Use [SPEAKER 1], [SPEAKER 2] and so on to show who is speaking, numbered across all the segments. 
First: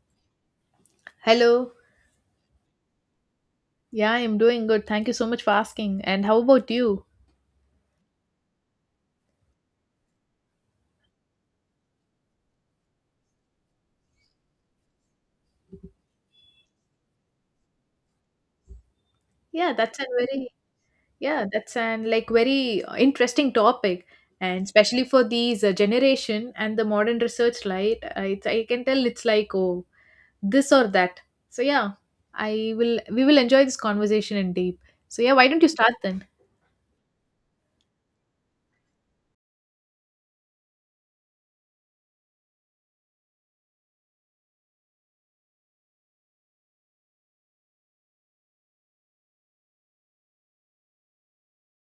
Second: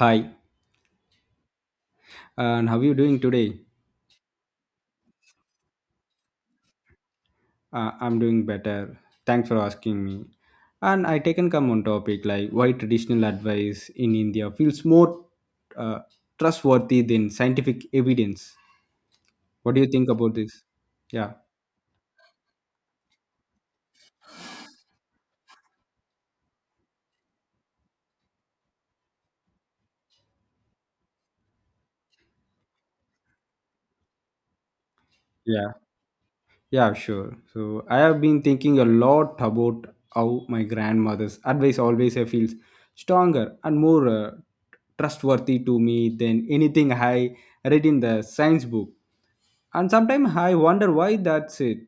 [SPEAKER 1] Hi,
[SPEAKER 2] Hello.
[SPEAKER 1] and how you doing today?
[SPEAKER 2] Yeah, I'm doing good. Thank you so much for asking. And how about you?
[SPEAKER 1] I'm doing better. Thanks for asking me. And I taken come on topic like why traditional advice in India feels more uh, trustworthy than scientific evidence.
[SPEAKER 2] Yeah,
[SPEAKER 1] What do you
[SPEAKER 2] that's a
[SPEAKER 1] think about
[SPEAKER 2] very
[SPEAKER 1] this? Yeah.
[SPEAKER 2] yeah, that's an very interesting topic, and especially for these generation and the modern research light, It's I can tell it's like oh this or that. So yeah, I will we will enjoy this conversation in deep. So yeah, why don't you start then?
[SPEAKER 1] Yeah, sure. So I have been thinking a lot about how my grandmother's advice always feels stronger and more trustworthy to me than anything I read in the science book. And sometimes I wonder why that's it.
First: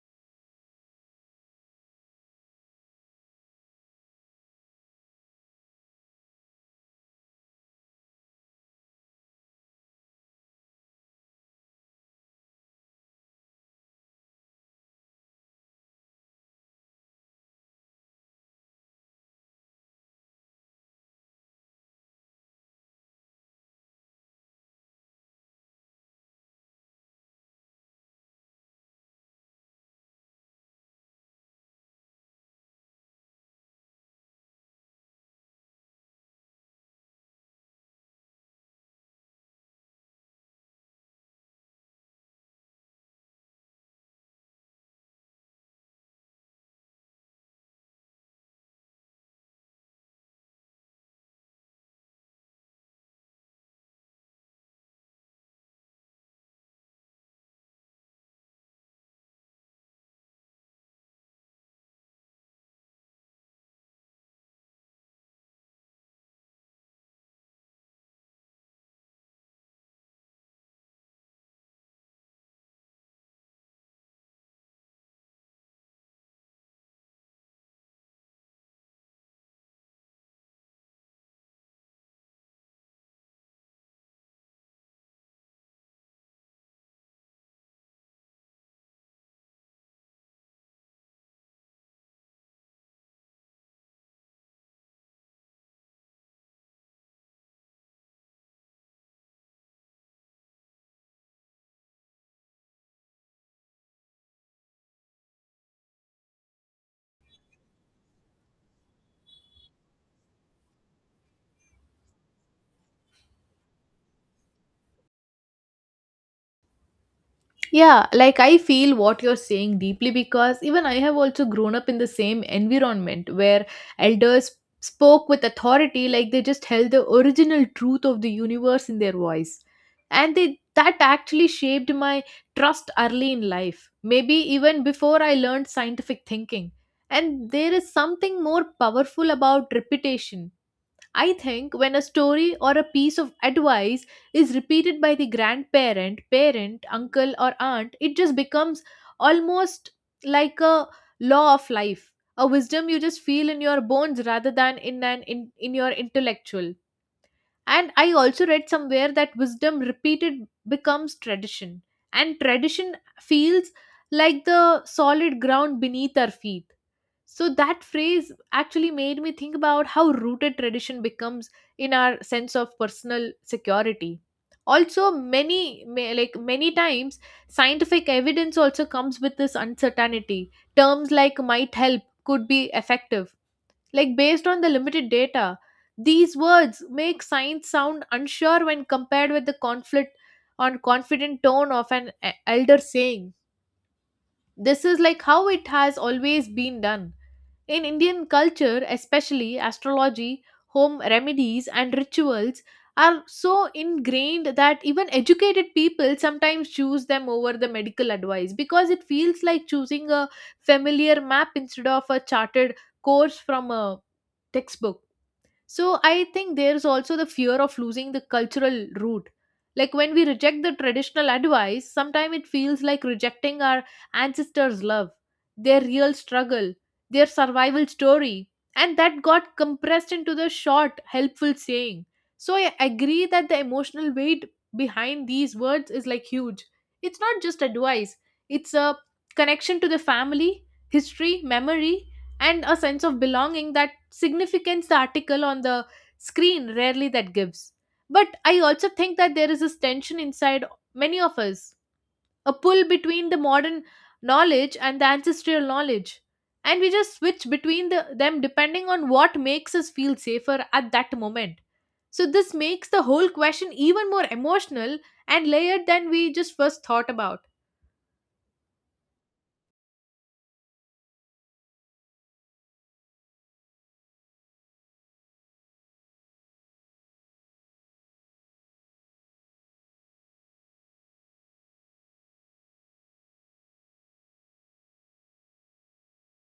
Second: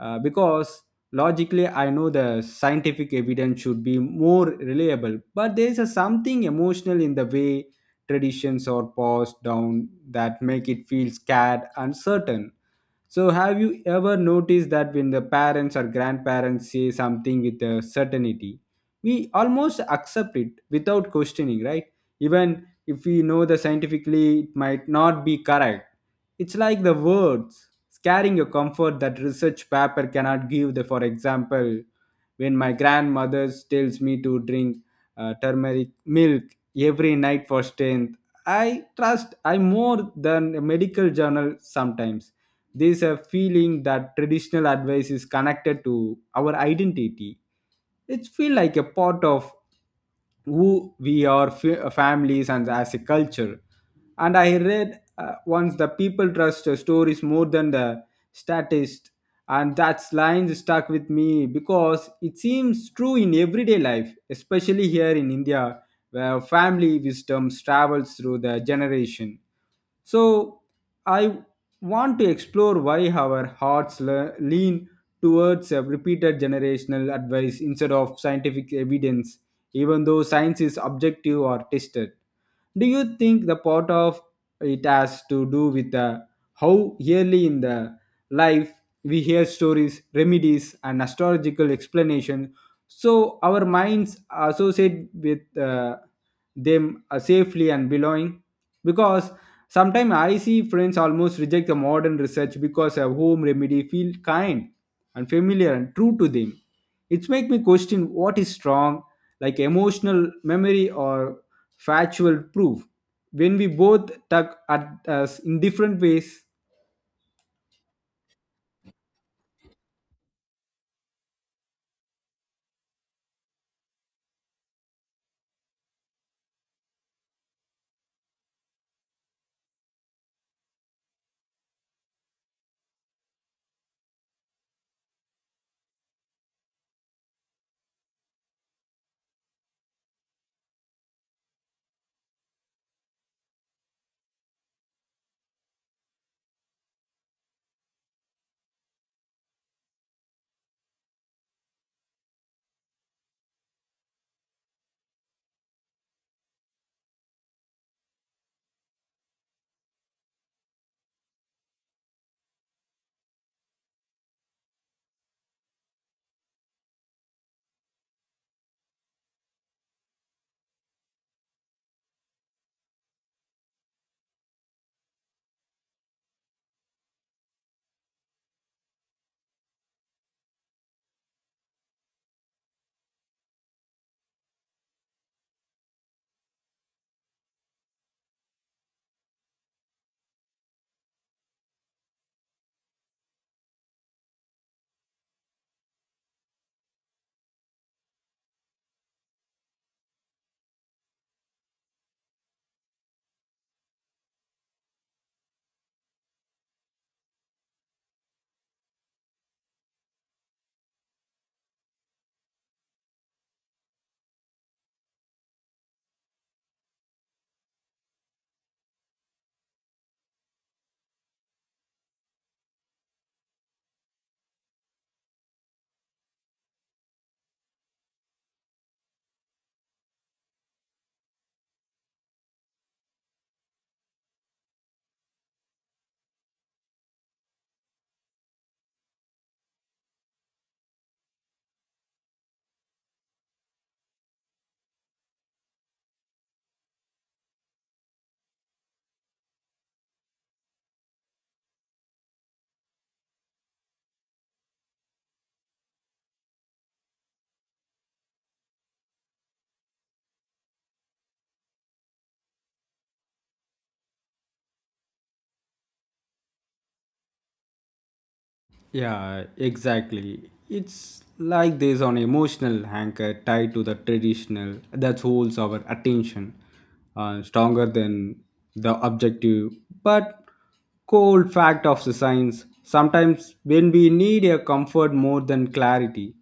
[SPEAKER 1] Because logically, I know the scientific evidence should be more reliable, but there's a something emotional in the way traditions are passed down that make it feel scared and certain. So, have you ever noticed that when the parents or grandparents say something with a certainty, we almost accept it without questioning, right? Even if we know the scientifically it might not be correct. It's like the words scaring a comfort that research paper cannot give. The, for example, when my grandmother tells me to drink turmeric milk every night for strength, I trust I more than a medical journal sometimes. There's a feeling that traditional advice is connected to our identity. It feels like a part of who we are, families and as a culture. And I read once the people trust the stories more than the statist, and that line stuck with me because it seems true in everyday life, especially here in India, where family wisdom travels through the generation. So, I want to explore why our hearts lean towards a repeated generational advice instead of scientific evidence, even though science is objective or tested. Do you think the part of it has to do with how early in the life we hear stories, remedies, and astrological explanation? So our minds associate with them safely and belonging, because sometimes I see friends almost reject the modern research because a home remedy feel kind and familiar and true to them. It make me question what is strong, like emotional memory or factual proof, when we both tug at us in different ways.
[SPEAKER 2] Yeah, like I feel what you're saying deeply because even I have also grown up in the same environment where elders spoke with authority like they just held the original truth of the universe in their voice. And they that actually shaped my trust early in life, maybe even before I learned scientific thinking. And there is something more powerful about repetition. I think when a story or a piece of advice is repeated by the grandparent, parent, uncle, or aunt, it just becomes almost like a law of life, a wisdom you just feel in your bones rather than in your intellectual. And I also read somewhere that wisdom repeated becomes tradition, and tradition feels like the solid ground beneath our feet. So that phrase actually made me think about how rooted tradition becomes in our sense of personal security. Also, many ma- like many times, scientific evidence also comes with this uncertainty. Terms like might help, could be effective. Like based on the limited data, these words make science sound unsure when compared with the conflict on confident tone of an elder saying. This is like how it has always been done in Indian culture, especially astrology, home remedies, and rituals are so ingrained that even educated people sometimes choose them over the medical advice because it feels like choosing a familiar map instead of a charted course from a textbook. So I think there's also the fear of losing the cultural root. Like when we reject the traditional advice, sometimes it feels like rejecting our ancestors' love, their real struggle, their survival story. And that got compressed into the short, helpful saying. So I agree that the emotional weight behind these words is like huge. It's not just advice, it's a connection to the family, history, memory, and a sense of belonging that significance the article on the screen rarely that gives. But I also think that there is this tension inside many of us, a pull between the modern knowledge and the ancestral knowledge, and we just switch between them depending on what makes us feel safer at that moment. So this makes the whole question even more emotional and layered than we just first thought about.
[SPEAKER 1] Yeah, exactly. It's like there's an emotional anchor tied to the traditional that holds our attention, stronger than the objective but cold fact of the science. Sometimes when we need a comfort more than clarity,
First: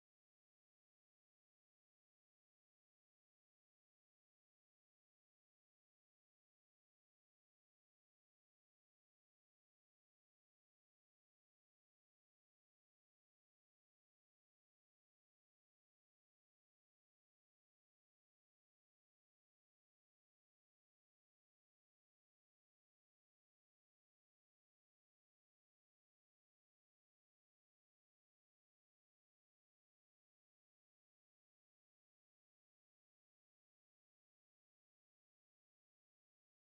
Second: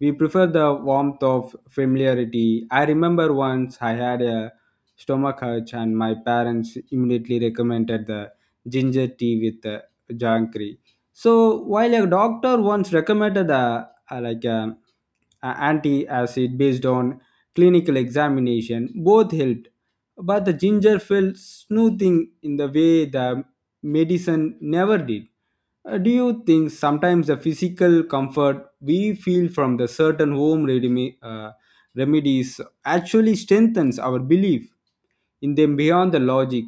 [SPEAKER 1] we prefer the warmth of familiarity. I remember once I had a stomach urge and my parents immediately recommended the ginger tea with the jangkry. So while a doctor once recommended a like a anti-acid based on clinical examination, both helped. But the ginger felt soothing in the way the medicine never did. Do you think sometimes the physical comfort we feel from the certain remedies actually strengthens our belief in them beyond the logic,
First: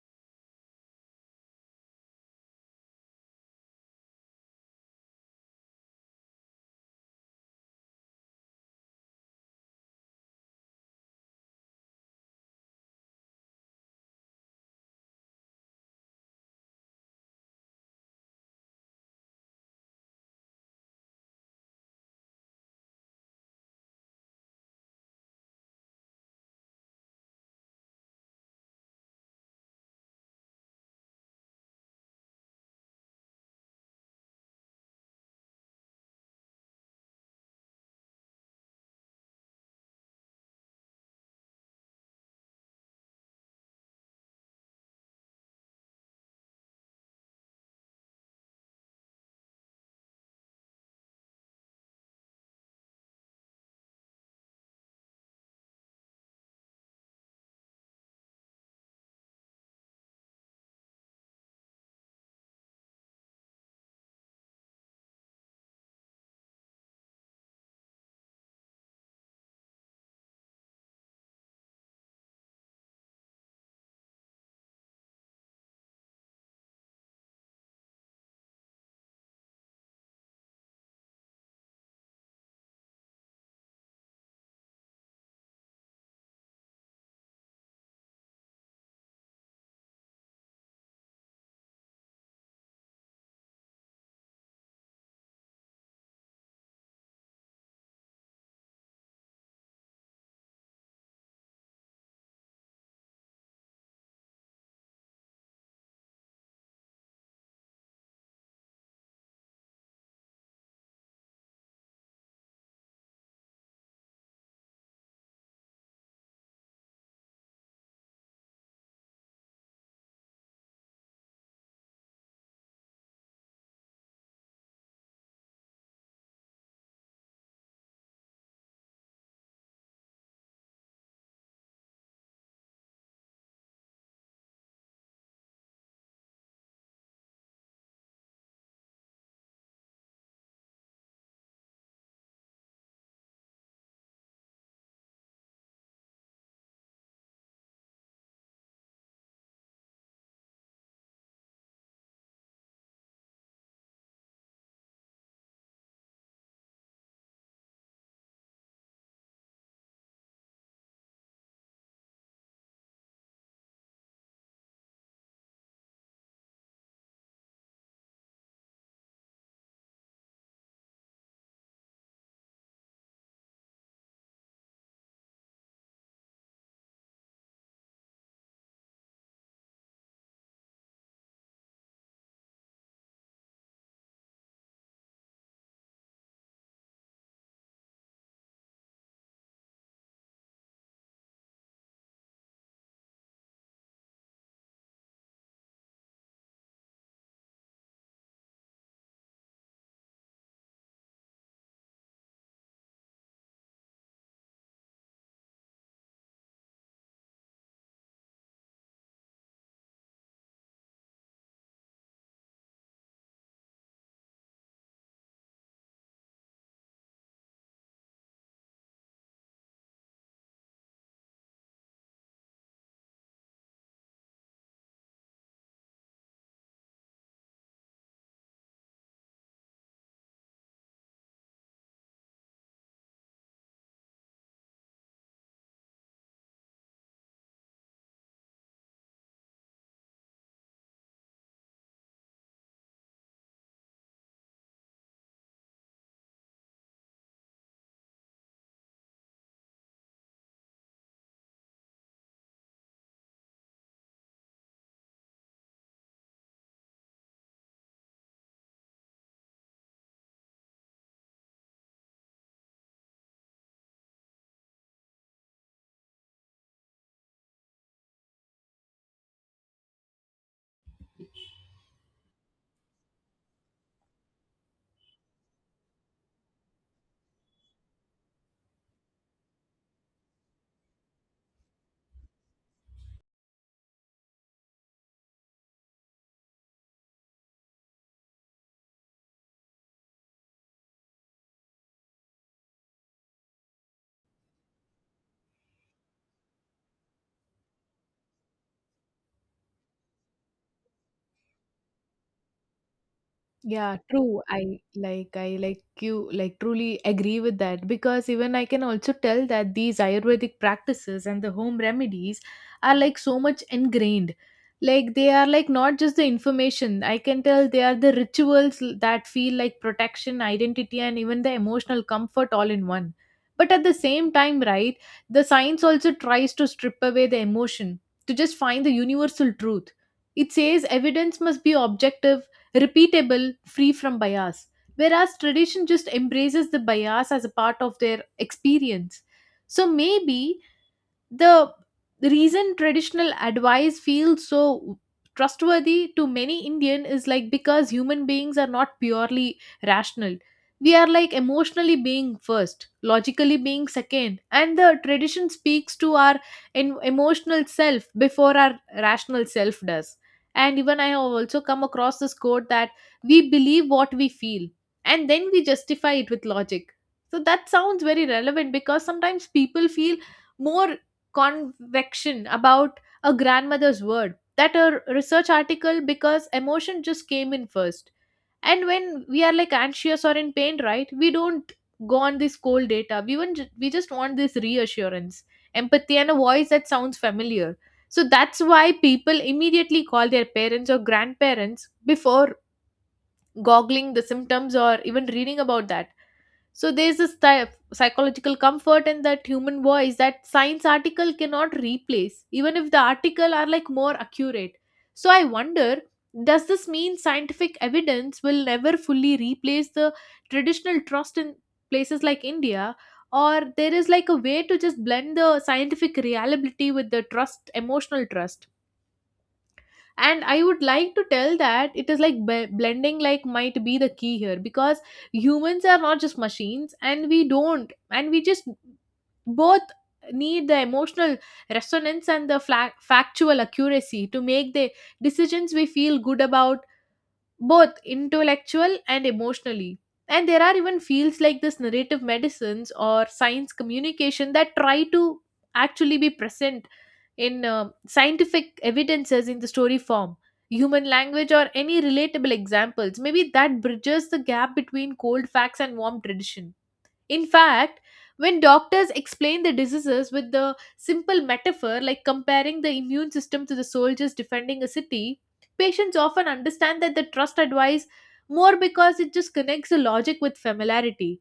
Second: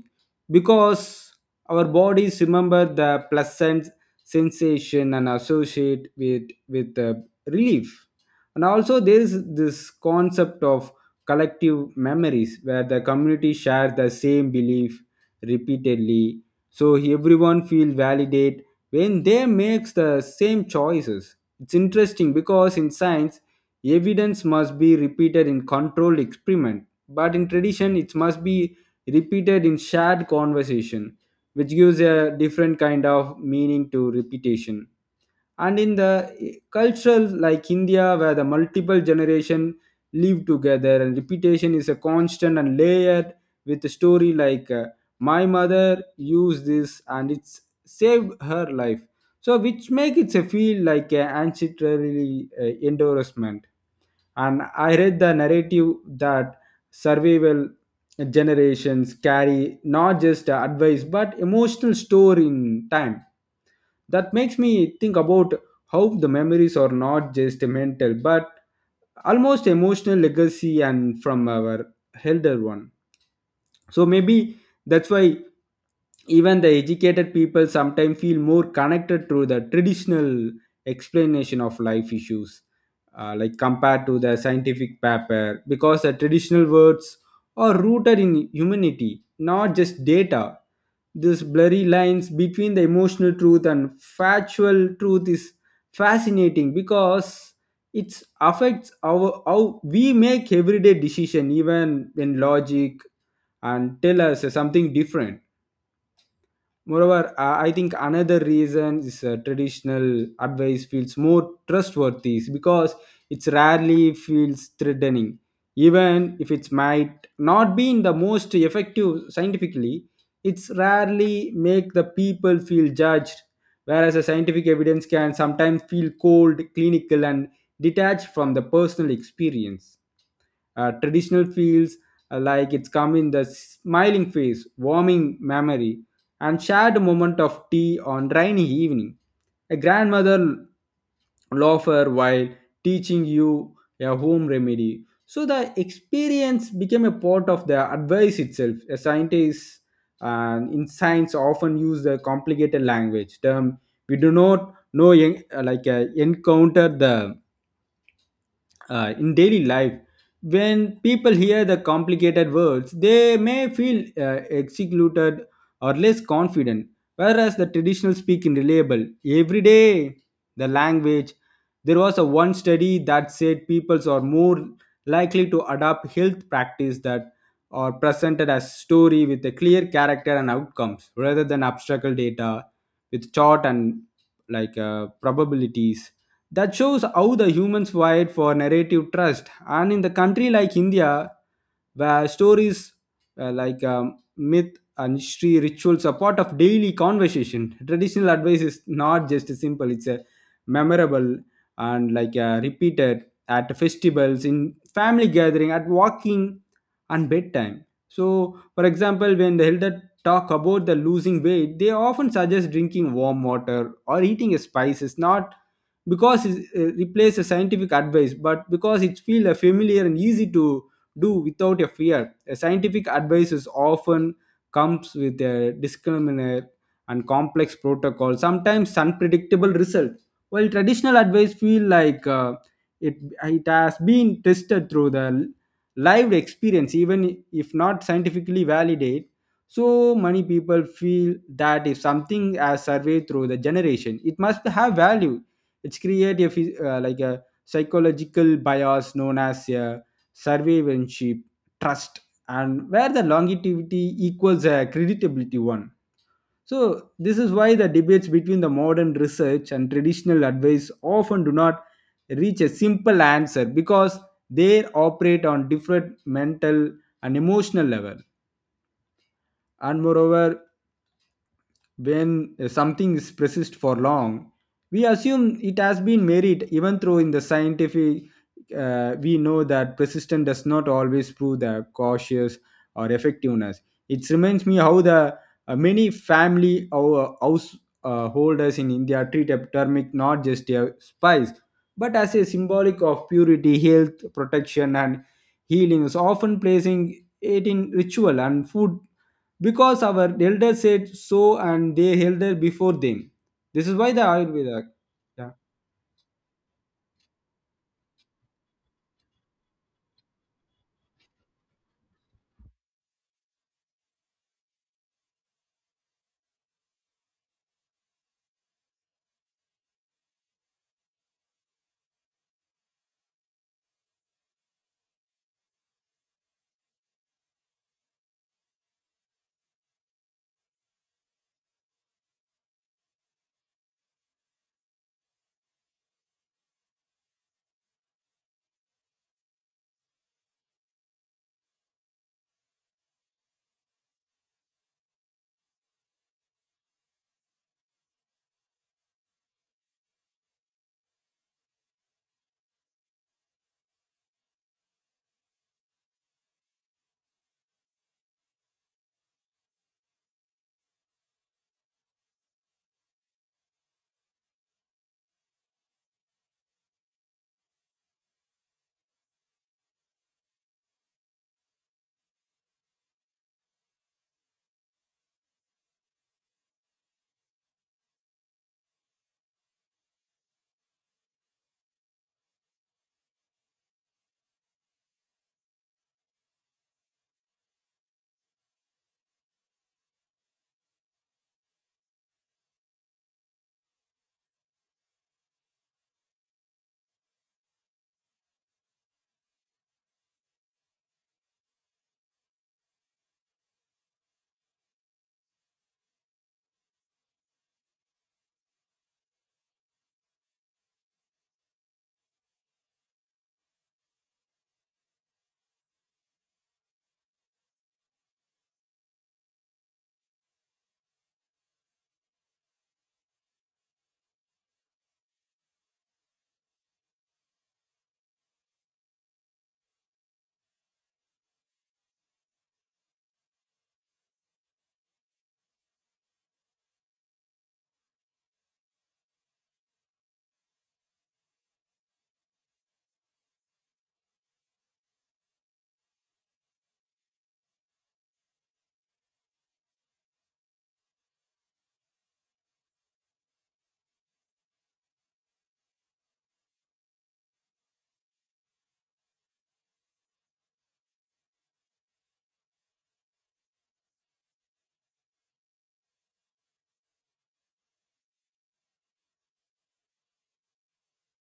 [SPEAKER 1] because our bodies remember the pleasant sensation and associate with the relief? And also there is this concept of collective memories where the community shares the same belief repeatedly, so everyone feel validate when they makes the same choices. It's interesting because in science, evidence must be repeated in controlled experiment, but in tradition, it must be repeated in shared conversation, which gives a different kind of meaning to repetition. And in the cultural like India, where the multiple generation live together and repetition is a constant and layered with a story like my mother used this and it's saved her life, so which make it a feel like an ancestrally endorsement. And I read the narrative that survival generations carry not just advice but emotional store in time. That makes me think about how the memories are not just mental but almost emotional legacy and from our elder one. So maybe that's why even the educated people sometimes feel more connected to the traditional explanation of life issues, like compared to the scientific paper, because the traditional words are rooted in humanity not just data. This blurry lines between the emotional truth and factual truth is fascinating because it affects our how we make everyday decision even in logic and tell us something different. Moreover, I think another reason is traditional advice feels more trustworthy is because it rarely feels threatening, even if it might not be in the most effective scientifically. It's rarely make the people feel judged, whereas the scientific evidence can sometimes feel cold, clinical, and detached from the personal experience. Traditional feels like it's come in the smiling face, warming memory, and shared moment of tea on rainy evening. A grandmother loafer while teaching you a home remedy. So the experience became a part of the advice itself. A scientist and in science often use the complicated language term. We do not know encounter the in daily life. When people hear the complicated words they may feel excluded or less confident, whereas the traditional speaking reliable every day the language. There was a one study that said peoples are more likely to adopt health practice that are presented as story with a clear character and outcomes rather than abstract data with chart and like probabilities, that shows how the humans fight for narrative trust. And in the country like India, where stories myth and history rituals are part of daily conversation, traditional advice is not just simple, it's a memorable and repeated at festivals, in family gathering, at walking and bedtime. So, for example, when the elder talk about the losing weight, they often suggest drinking warm water or eating spices, not because it replaces scientific advice, but because it feels familiar and easy to do without a fear. A scientific advice is often comes with a disclaimer and complex protocol, sometimes unpredictable result. While traditional advice feel like it it has been tested through the lived experience, even if not scientifically validated. So many people feel that if something has surveyed through the generation, it must have value. It's create a a psychological bias known as a survivorship trust, and where the longevity equals a creditability one. So this is why the debates between the modern research and traditional advice often do not reach a simple answer, because they operate on different mental and emotional level. And moreover, when something is persist for long, we assume it has been merit, even though in the scientific we know that persistence does not always prove the cautious or effectiveness. It reminds me how the many family or house holders in India treat a turmeric not just a spice, but as a symbolic of purity, health, protection, and healing. So often placing it in ritual and food because our elders said so and they held it before them. This is
[SPEAKER 2] Yeah,
[SPEAKER 1] why the
[SPEAKER 2] true.
[SPEAKER 1] ayurveda. Yeah.
[SPEAKER 2] I like you like truly agree with that because even I can also tell that these Ayurvedic practices and the home remedies are like so much ingrained. Like they are like not just the information. I can tell they are the that feel like protection, identity, and even the emotional comfort all in one. But at the same time, right, the science also tries to strip away the emotion to just find the universal truth. It says evidence must be objective, repeatable, free from bias. Whereas tradition just embraces the bias as a part of their experience. So maybe the reason traditional advice feels so trustworthy to many indian is like because human beings are not purely rational. We are like emotionally being first, logically being second, and the tradition speaks to our emotional self before our rational self does. And even I have also come across this quote that we believe what we feel and then we justify it with logic. So that sounds very relevant because sometimes people feel more convection about a grandmother's word that a research article because emotion just came in first. And when we are like anxious or in pain, right, we don't go on this cold data. We want we just want this reassurance, empathy, and a voice that sounds familiar. So that's why people immediately call their parents or grandparents before googling the symptoms or even reading about that. So there's this type psychological comfort in that human voice that science article cannot replace, even if the article are like more accurate. So I wonder, does this mean scientific evidence will never fully replace the traditional trust in places like India? Or there is like a way to just blend the scientific reliability with the trust, emotional trust? And I would like to tell that it is like blending like might be the key here because humans are not just machines, and we don't and we just both need the emotional resonance and the factual accuracy to make the decisions we feel good about, both intellectual and emotionally. And there are even fields like this narrative medicines or science communication that try to actually be present in scientific evidences in the story form, human language, or any relatable examples, maybe that bridges the gap between cold facts and warm tradition. In fact, when doctors explain the diseases with the simple metaphor like comparing the immune system to the soldiers defending a city, patients often understand that the trust advice more because it just connects the logic with familiarity.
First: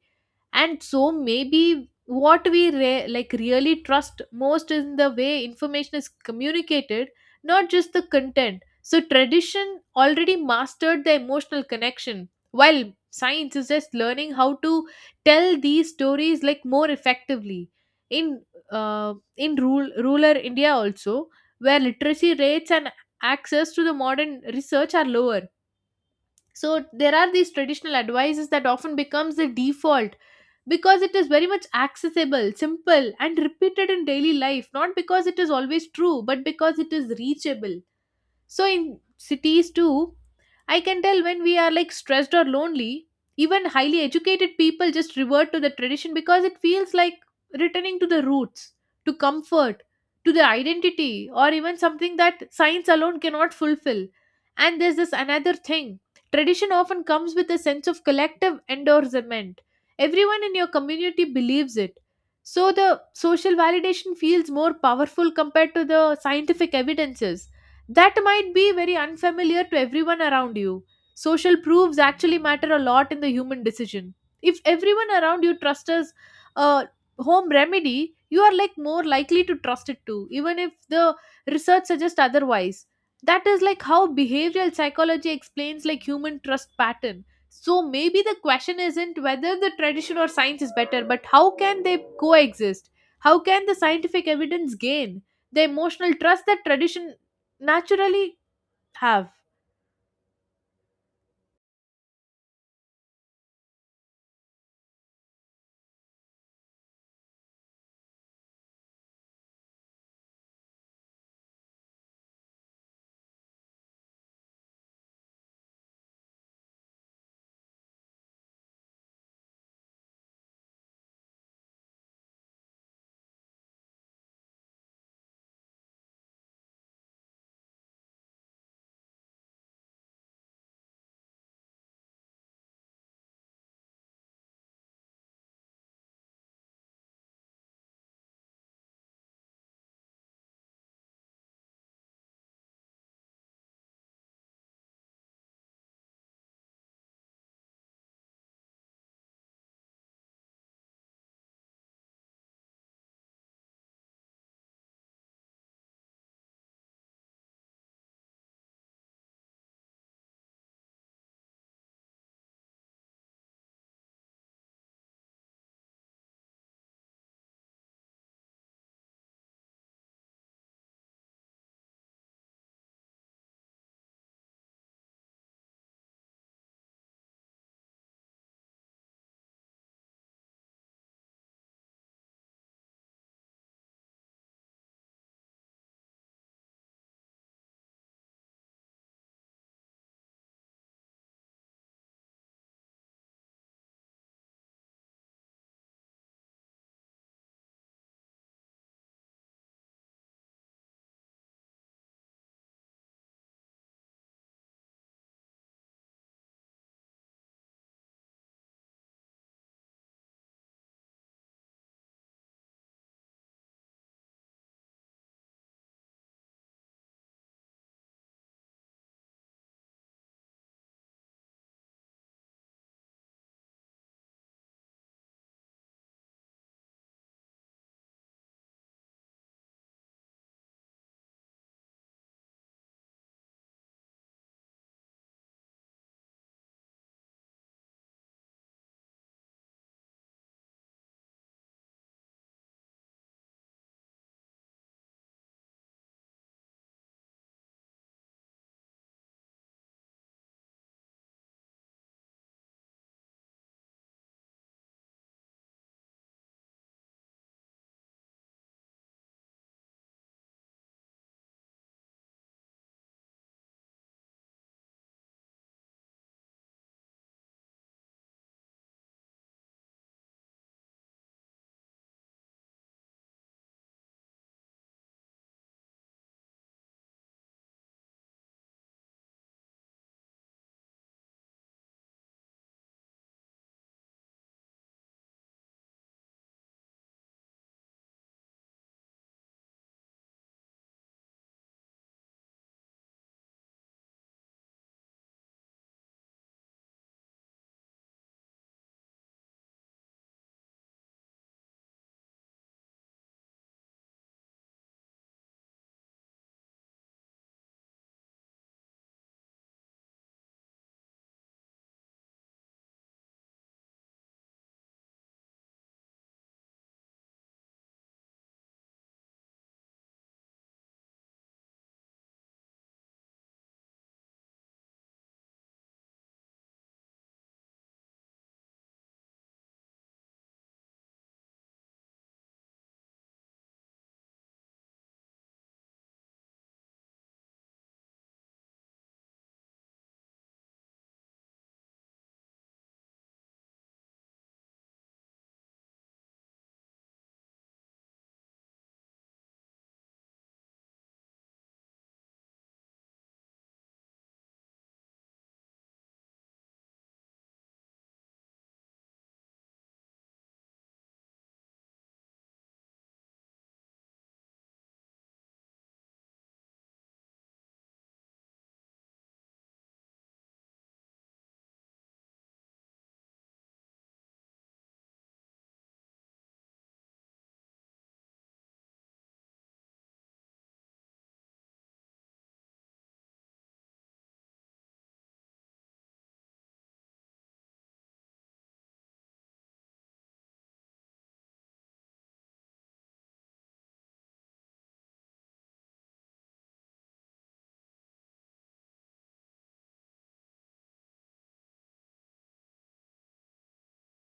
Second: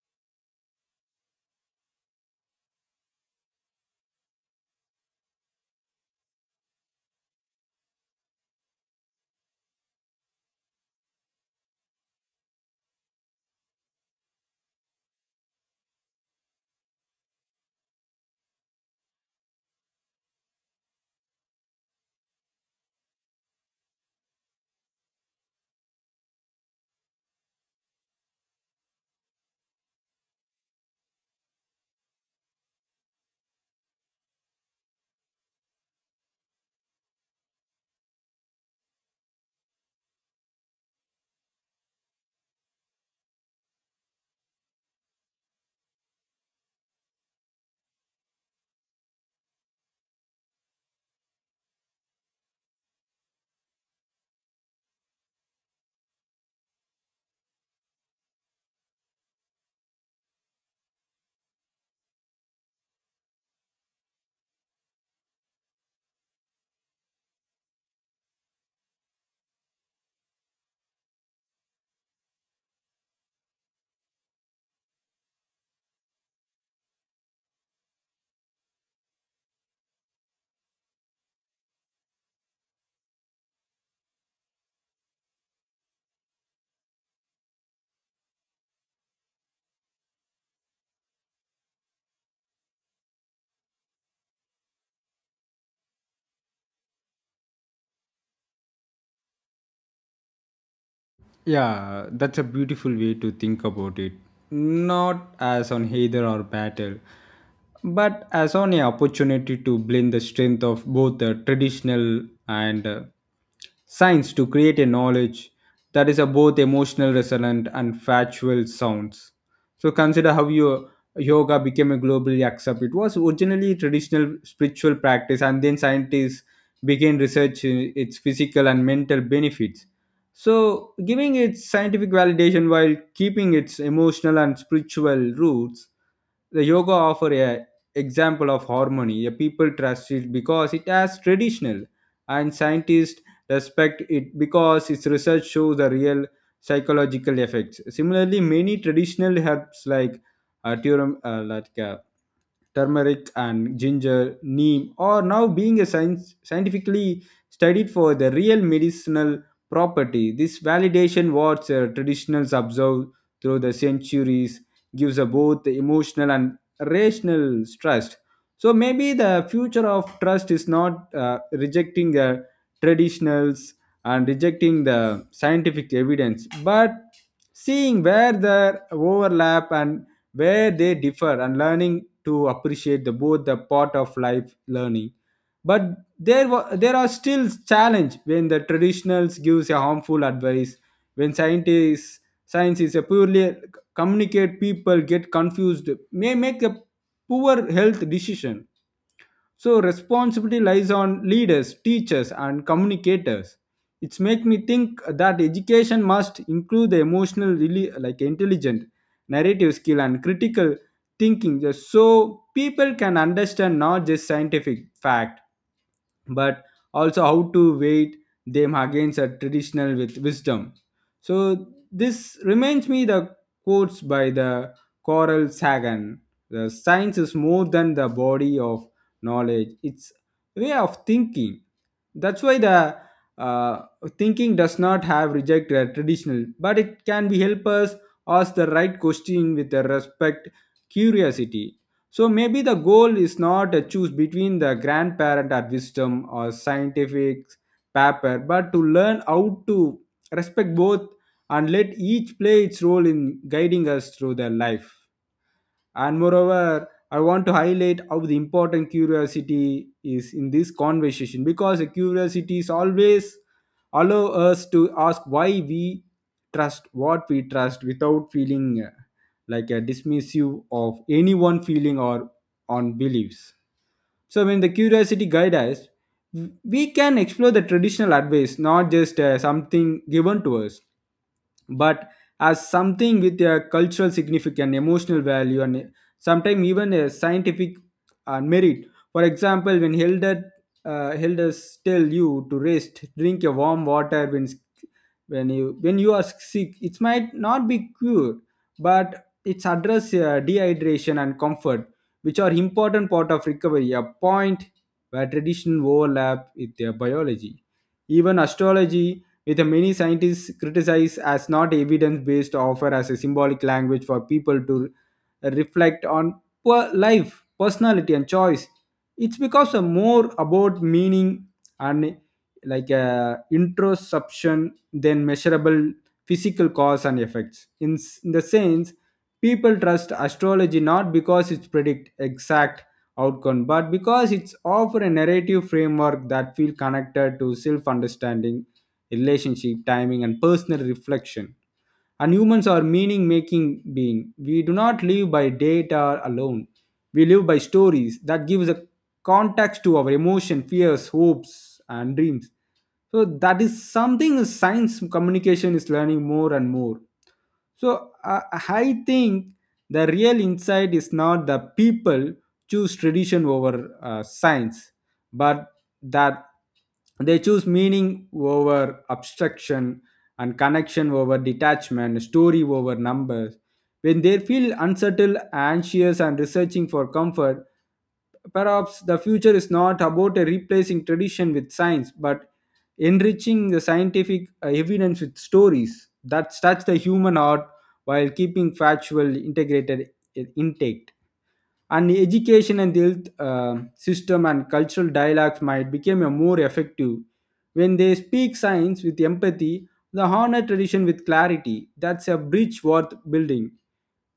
[SPEAKER 2] And so maybe what we really trust most is in the way information is communicated, not just the content. So tradition already mastered the emotional connection while science is just learning how to tell these stories like more effectively in rural india also, where literacy rates and access to the modern research are lower. So there are these traditional advices that often becomes the default because it is very much accessible, simple, and repeated in daily life, not because it is always true but because it is reachable. So in cities too, I can tell when we are like stressed or lonely, even highly educated people just revert to the tradition because it feels like returning to the roots, to comfort, to the identity, or even something that science alone cannot fulfill. And there's this another thing, tradition often comes with a sense of collective endorsement. Everyone in your community believes it. So the social validation feels more powerful compared to the scientific evidences that might be very unfamiliar to everyone around you. Social proofs actually matter a lot in the human decision. If everyone around you trusts as a home remedy, you are like more likely to trust it too, even if the research suggests otherwise. That is like how behavioral psychology explains like human trust pattern. So maybe the question isn't whether the tradition or science is better, but how can they coexist? How can the scientific evidence gain the emotional trust that tradition naturally have?
[SPEAKER 1] Yeah, that's a beautiful way to think about it. Not as on either or battle, but as on an opportunity to blend the strength of both the traditional and science to create a knowledge that is a both emotional resonant and factual sounds. So consider how your yoga became a globally accepted. It was originally a traditional spiritual practice, and then scientists began researching its physical and mental benefits, so, giving its scientific validation while keeping its emotional and spiritual roots, the yoga offer a example of harmony. A people trust it because it has traditional and scientists respect it because its research shows the real psychological effects. Similarly many traditional herbs like uh, turum, uh, like uh, turmeric and ginger neem are now being scientifically studied for the real medicinal property. This validation what traditionals observe through the centuries gives a both emotional and rational trust. So maybe the future of trust is not rejecting the traditionals and rejecting the scientific evidence, but seeing where the overlap and where they differ and learning to appreciate the both the part of life learning. But there are still challenge when the traditionals gives a harmful advice. When scientists science is a purely communicate, people get confused may make a poor health decision. So responsibility lies on leaders teachers and communicators. It's make me think that education must include the emotional really like intelligent narrative skill and critical thinking, just so people can understand not just scientific fact, but also how to weight them against a traditional with wisdom. So this reminds me the quotes by the Coral Sagan. The science is more than the body of knowledge; it's way of thinking. That's why the uh, thinking does not have reject a traditional, but it can be help us ask the right question with the respect, curiosity. So maybe the goal is not to choose between the grandparent or wisdom or scientific paper, but to learn how to respect both and let each play its role in guiding us through their life. And moreover, I want to highlight how the important curiosity is in this conversation because a curiosity is always allow us to ask why we trust what we trust without feeling like a dismissive of any one feeling or on beliefs. So when the curiosity guide us, we can explore the traditional advice, not just something given to us but as something with a cultural significance, emotional value, and sometimes even a scientific merit. For example, when elders tell you to rest, drink a warm water when you are sick, it might not be cured, but it's address dehydration and comfort, which are important part of recovery. A point where tradition overlap with their biology, even astrology with a many scientists criticized as not evidence-based offer as a symbolic language for people to reflect on life, personality, and choice. It's because a more about meaning and like a introspection than measurable physical cause and effects in the sense people trust astrology not because it predict exact outcome but because it's offer a narrative framework that feel connected to self understanding, relationship timing and personal reflection. And humans are meaning making being. We do not live by data alone. We live by stories that gives a context to our emotion, fears, hopes and dreams. So that is something science communication is learning more and more. So I think the real insight is not the people choose tradition over science, but that they choose meaning over abstraction and connection over detachment, story over numbers. When they feel unsettled, anxious, and researching for comfort, perhaps the future is not about replacing tradition with science, but enriching the scientific evidence with stories that touch the human heart while keeping factual integrated intact. And the education and the health system and cultural dialogues might become a more effective when they speak science with empathy, the honor tradition with clarity. That's a bridge worth building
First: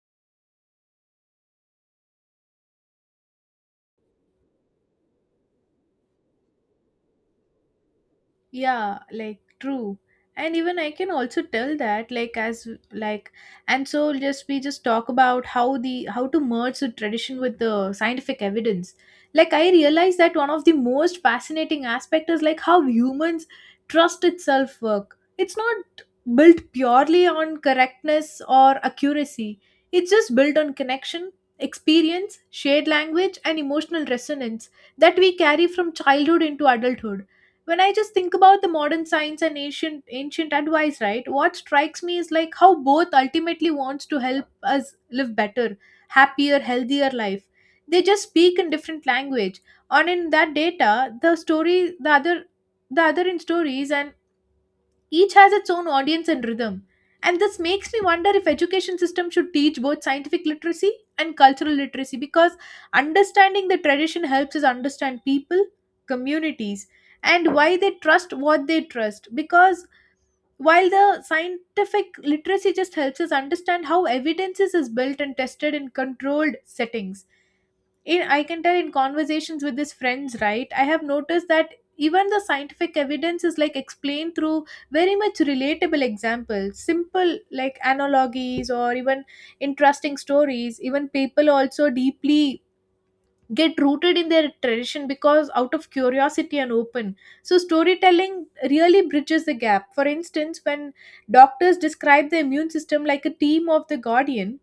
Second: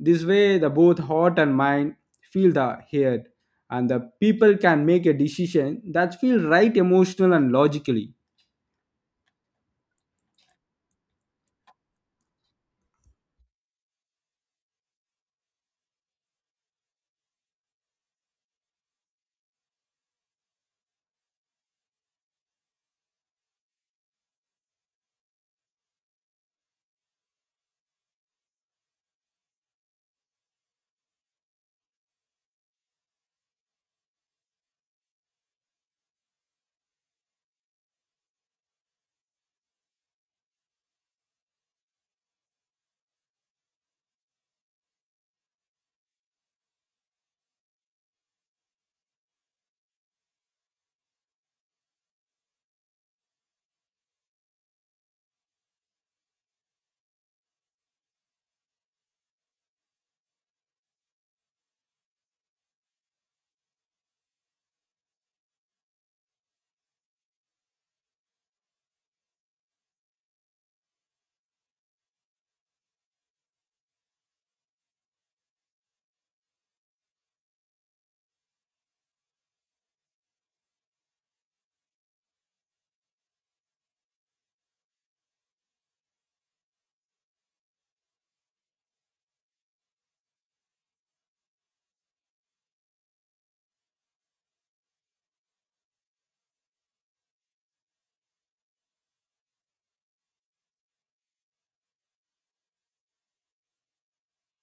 [SPEAKER 1] this way, the both heart and mind feel the head, and the people can make a decision that feel right emotional and logically.
[SPEAKER 2] Yeah, like true. And even I can also tell that like as like and so just we just talk about how the how to merge the tradition with the scientific evidence. Like I realize that one of the most fascinating aspect is like how humans trust itself work. It's not built purely on correctness or accuracy, it's just built on connection, experience, shared language, and emotional resonance that we carry from childhood into adulthood. When I just think about the modern science and ancient advice, right, what strikes me is like how both ultimately wants to help us live better, happier, healthier life. They just speak in different language, and in that data, the story the other the other in stories, and each has its own audience and rhythm, and this makes me wonder if education system should teach both scientific literacy and cultural literacy, because understanding the tradition helps us understand people, communities, and why they trust what they trust, because while the scientific literacy just helps us understand how evidences is built and tested in controlled settings. In I can tell in conversations with these friends, right, I have noticed that even the scientific evidence is like explained through very much relatable examples, simple like analogies, or even interesting stories, even people also deeply get rooted in their tradition because out of curiosity and open. So storytelling really bridges the gap. For instance, when doctors describe the immune system like a team of the guardian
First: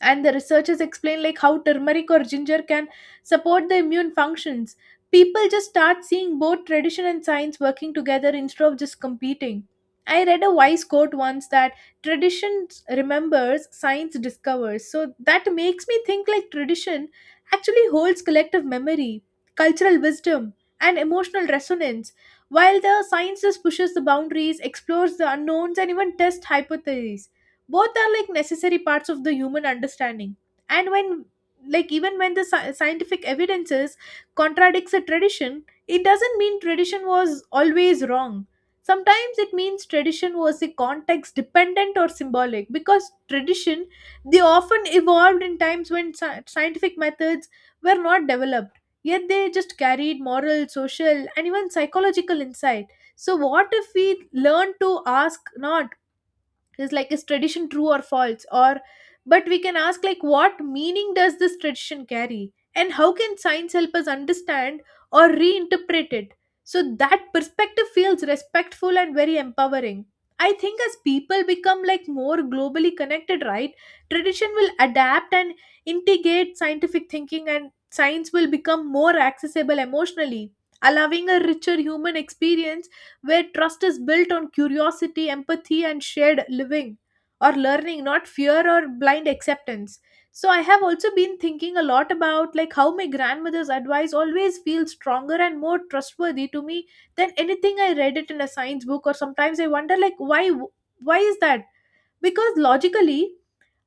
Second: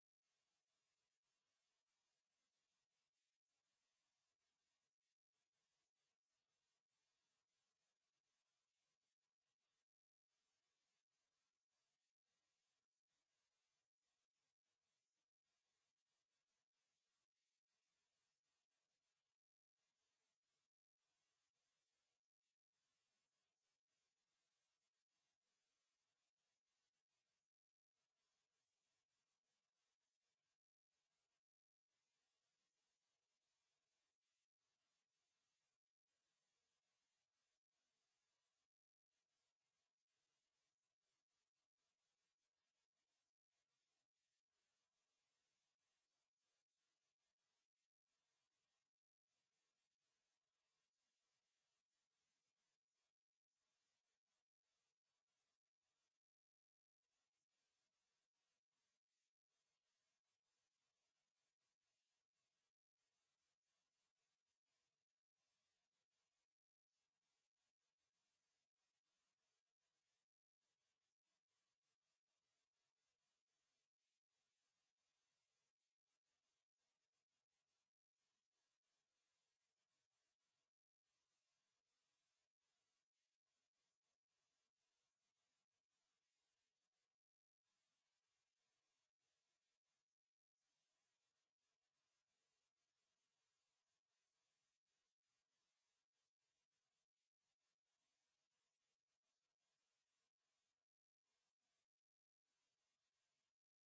[SPEAKER 2] and the researchers explain like how turmeric or ginger can support the immune functions, people just start seeing both tradition and science working together instead of just competing. I read a wise quote once that tradition remembers, science discovers. So that makes me think like tradition actually holds collective memory, cultural wisdom, and emotional resonance, while the science just pushes the boundaries, explores the unknowns, and even tests hypotheses. Both are like necessary parts of the human understanding. And when like Even when the scientific evidences contradicts a tradition, it doesn't mean tradition was always wrong. Sometimes it means tradition was a context dependent or symbolic, because tradition they often evolved in times when scientific methods were not Developed yet, they just carried moral, social, and even psychological insight. So what if we learn to ask not, is tradition true or false, or but we can ask like what meaning does this tradition carry and how can science help us understand or reinterpret it? So that perspective feels respectful and very empowering. I think as people become like more globally connected, right, tradition will adapt and integrate scientific thinking, and science will become more accessible emotionally, allowing a richer human experience where trust is built on curiosity, empathy, and shared living or learning, not fear or blind acceptance. So I have also been thinking a lot about like how my grandmother's advice always feels stronger and more trustworthy to me than anything I read it in a science book. Or sometimes I wonder like why is that? Because logically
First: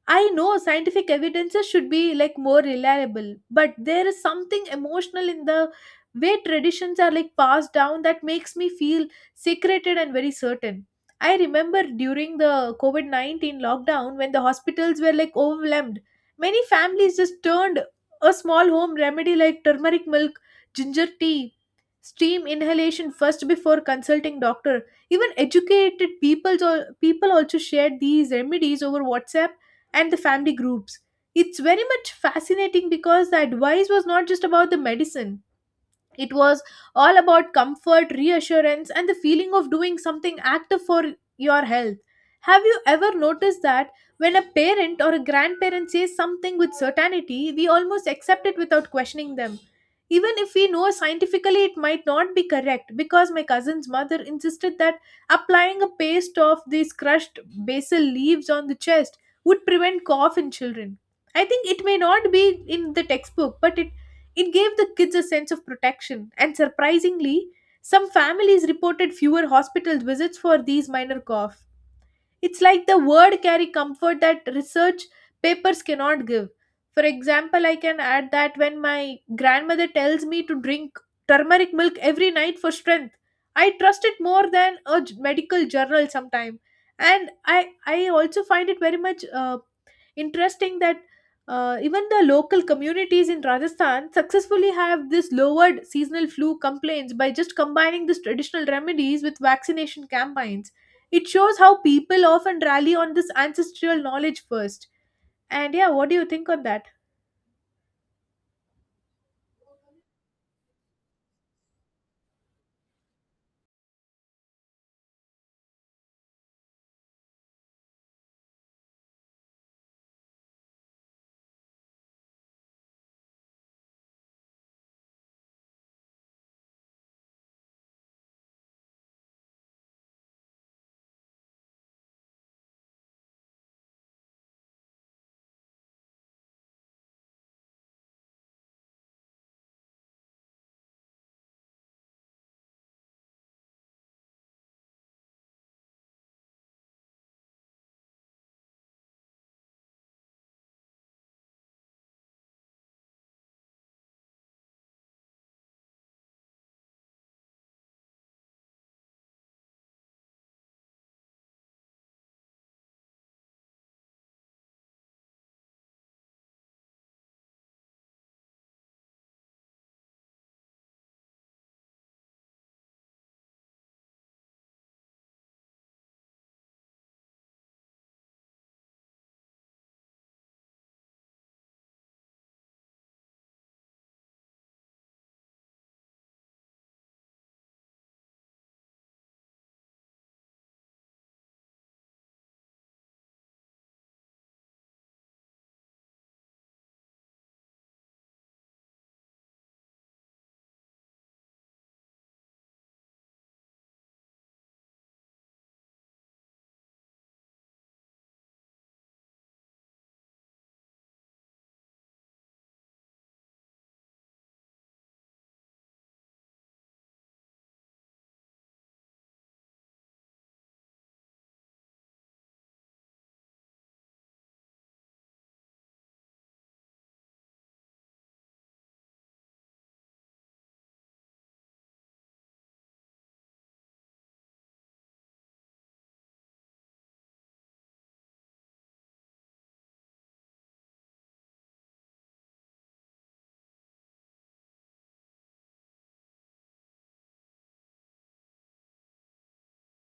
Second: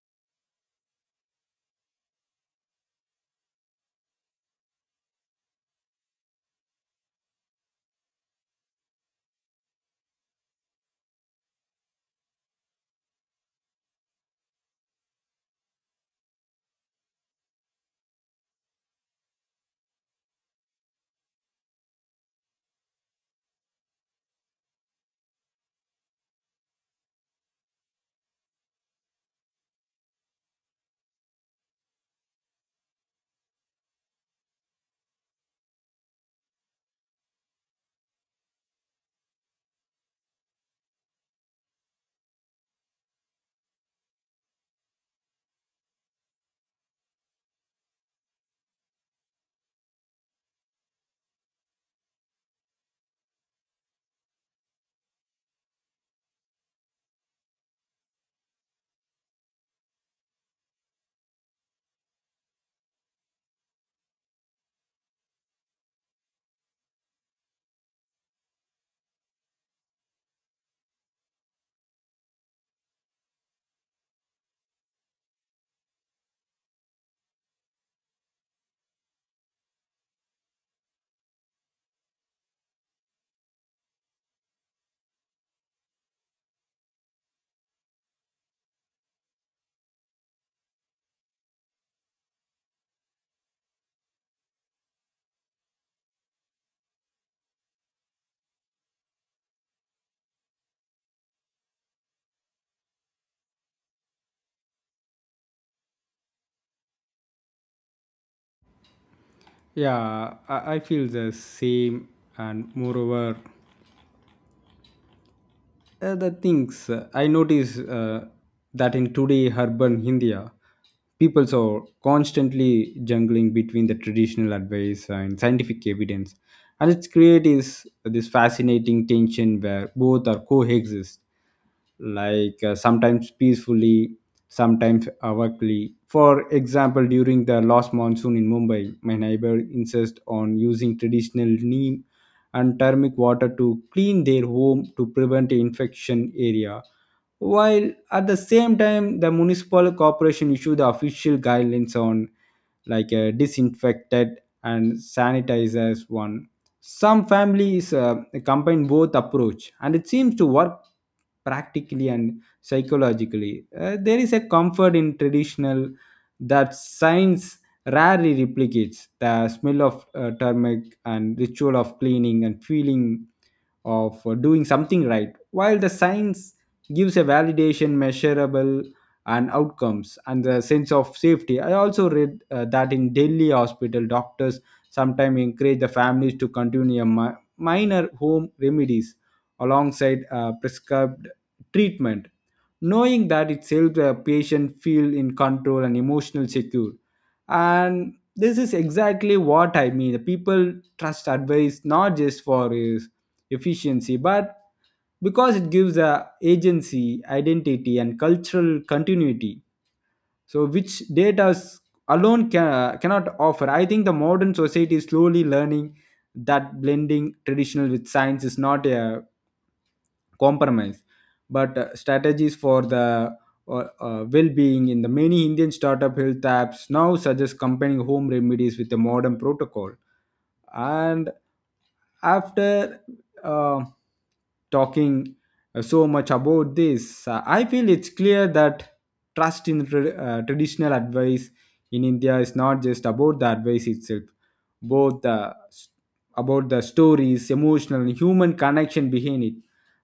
[SPEAKER 2] I know scientific evidences should be like more reliable, but there is something emotional in the way traditions are like passed down that makes me feel secreted and very certain. I remember during the COVID COVID-19 lockdown when the hospitals were like overwhelmed, many families just turned a small home remedy like turmeric milk, ginger tea, steam inhalation first before consulting doctor. Even educated people, people also shared these remedies over WhatsApp and the family groups. It's very much fascinating because the advice was not just about the medicine, it was all about comfort, reassurance, and the feeling of doing something active for your health. Have you ever noticed that when a parent or a grandparent says something with certainty, we almost accept it without questioning them? Even if we know scientifically it might not be correct, because my cousin's mother insisted that applying a paste of these crushed basil leaves on the chest would prevent cough in children. I think it may not be in the textbook, but it gave the kids a sense of protection, and surprisingly, some families reported fewer hospital visits for these minor coughs. It's like the word carry comfort that research papers cannot give. For example, I can add that when my grandmother tells me to drink turmeric milk every night for strength, I trust it more than a medical journal sometime. And I also find it very much interesting that even the local communities in Rajasthan successfully have this lowered seasonal flu complaints by just combining these traditional remedies with vaccination campaigns. It shows how people often rally on this ancestral knowledge first. And yeah, what do you think on that?
[SPEAKER 1] Yeah, I feel the same, and moreover, the things I notice that in today urban India, people are constantly jungling between the traditional advice and scientific evidence, and its create is this fascinating tension where both are coexist, like sometimes peacefully, sometimes awkwardly. For example, during the last monsoon in Mumbai, my neighbor insists on using traditional neem and thermic water to clean their home to prevent infection area, while at the same time the municipal corporation issue the official guidelines on like a disinfected and sanitizers one. Some families combine both approach and it seems to work practically and psychologically. There is a comfort in traditional that science rarely replicates, the smell of turmeric and ritual of cleaning and feeling of doing something right, while the science gives a validation measurable and outcomes and the sense of safety. I also read that in Delhi hospital doctors sometimes encourage the families to continue a minor home remedies alongside prescribed treatment, knowing that it helps the patient feel in control and emotional secure. And this is exactly what I mean, the people trust advice not just for efficiency, but because it gives a agency, identity, and cultural continuity. So, which alone can, cannot offer. I think the modern society is slowly learning that blending traditional with science is not a compromise but strategies for the well-being in the many Indian startup health apps now suggest combining home remedies with a modern protocol. And after uh, talking uh, so much about this, I feel it's clear that trust in traditional advice in India is not just about the advice itself, both the about the stories emotional and human connection behind it.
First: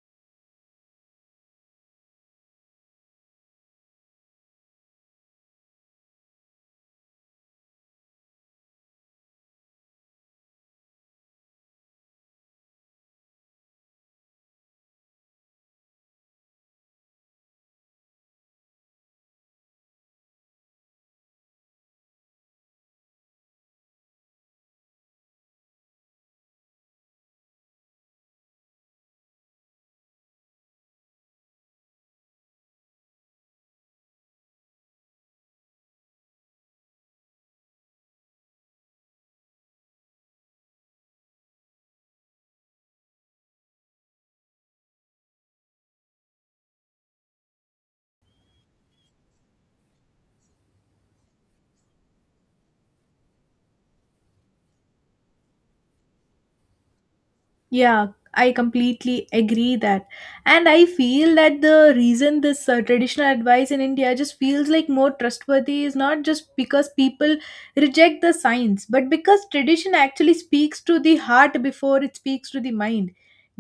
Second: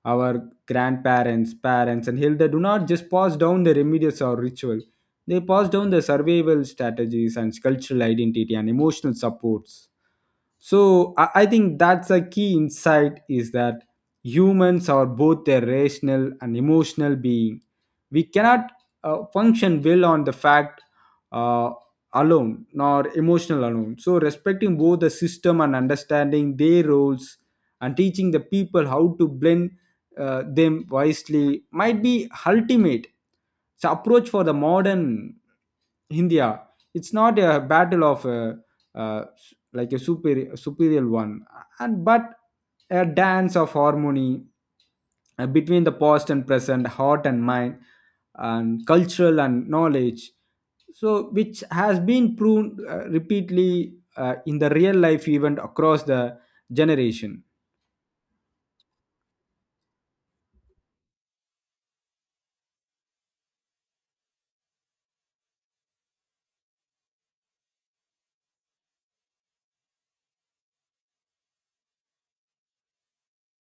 [SPEAKER 1] Our grandparents, parents, and health, they do not just pass down the remedies or ritual. They pass down the survival strategies and cultural identity and emotional supports. So I think that's a key insight is that humans are both a rational and emotional being. We cannot function well on the fact uh, alone nor emotional alone. So respecting both the system and understanding their roles and teaching the people how to blend them wisely might be ultimate so approach for the modern India. It's not a battle of uh, like a superior one and but a dance of harmony between the past and present, heart and mind, and cultural and knowledge, so which has been proven repeatedly in the real life event across the generation.
[SPEAKER 2] Yeah, I completely agree that. And I feel that the reason this traditional advice in India just feels like more trustworthy is not just because people reject the science, but because tradition actually speaks to the heart before it speaks to the mind.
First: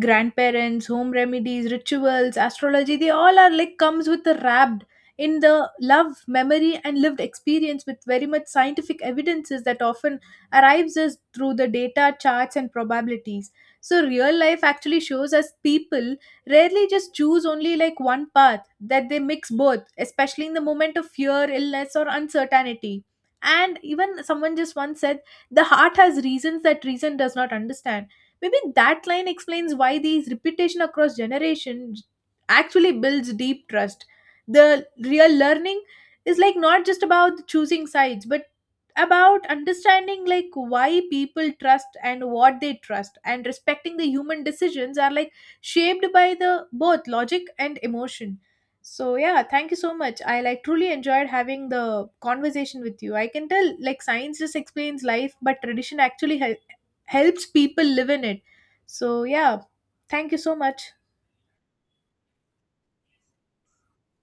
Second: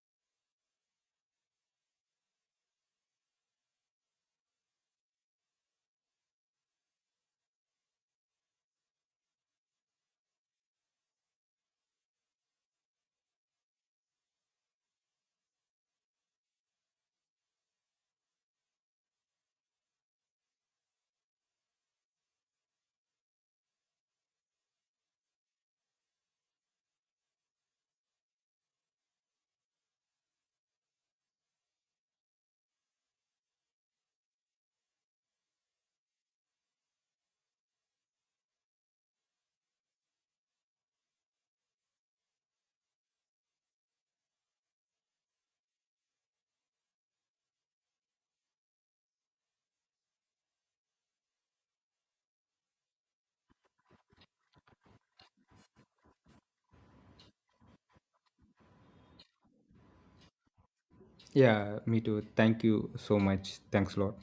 [SPEAKER 2] Grandparents, home remedies, rituals, astrology, they all are like comes with the wrapped in the love, memory, and lived experience, with very much scientific evidences that often arrives us through the data, charts, and probabilities. So real life actually shows us people rarely just choose only like one path, that they mix both, especially in the moment of fear, illness, or uncertainty. And even someone just once said, the heart has reasons that reason does not understand. Maybe that line explains why these repetition across generations actually builds deep trust. The real learning is like not just about choosing sides, but about understanding like why people trust and what they trust, and respecting the human decisions are like shaped by the both logic and emotion. So yeah, thank you so much. I like truly enjoyed having the conversation with you. I can tell like science just explains life, but tradition actually helps people live in it. So yeah, thank you so much.
[SPEAKER 1] Yeah, me too, thank you so much, thanks a lot.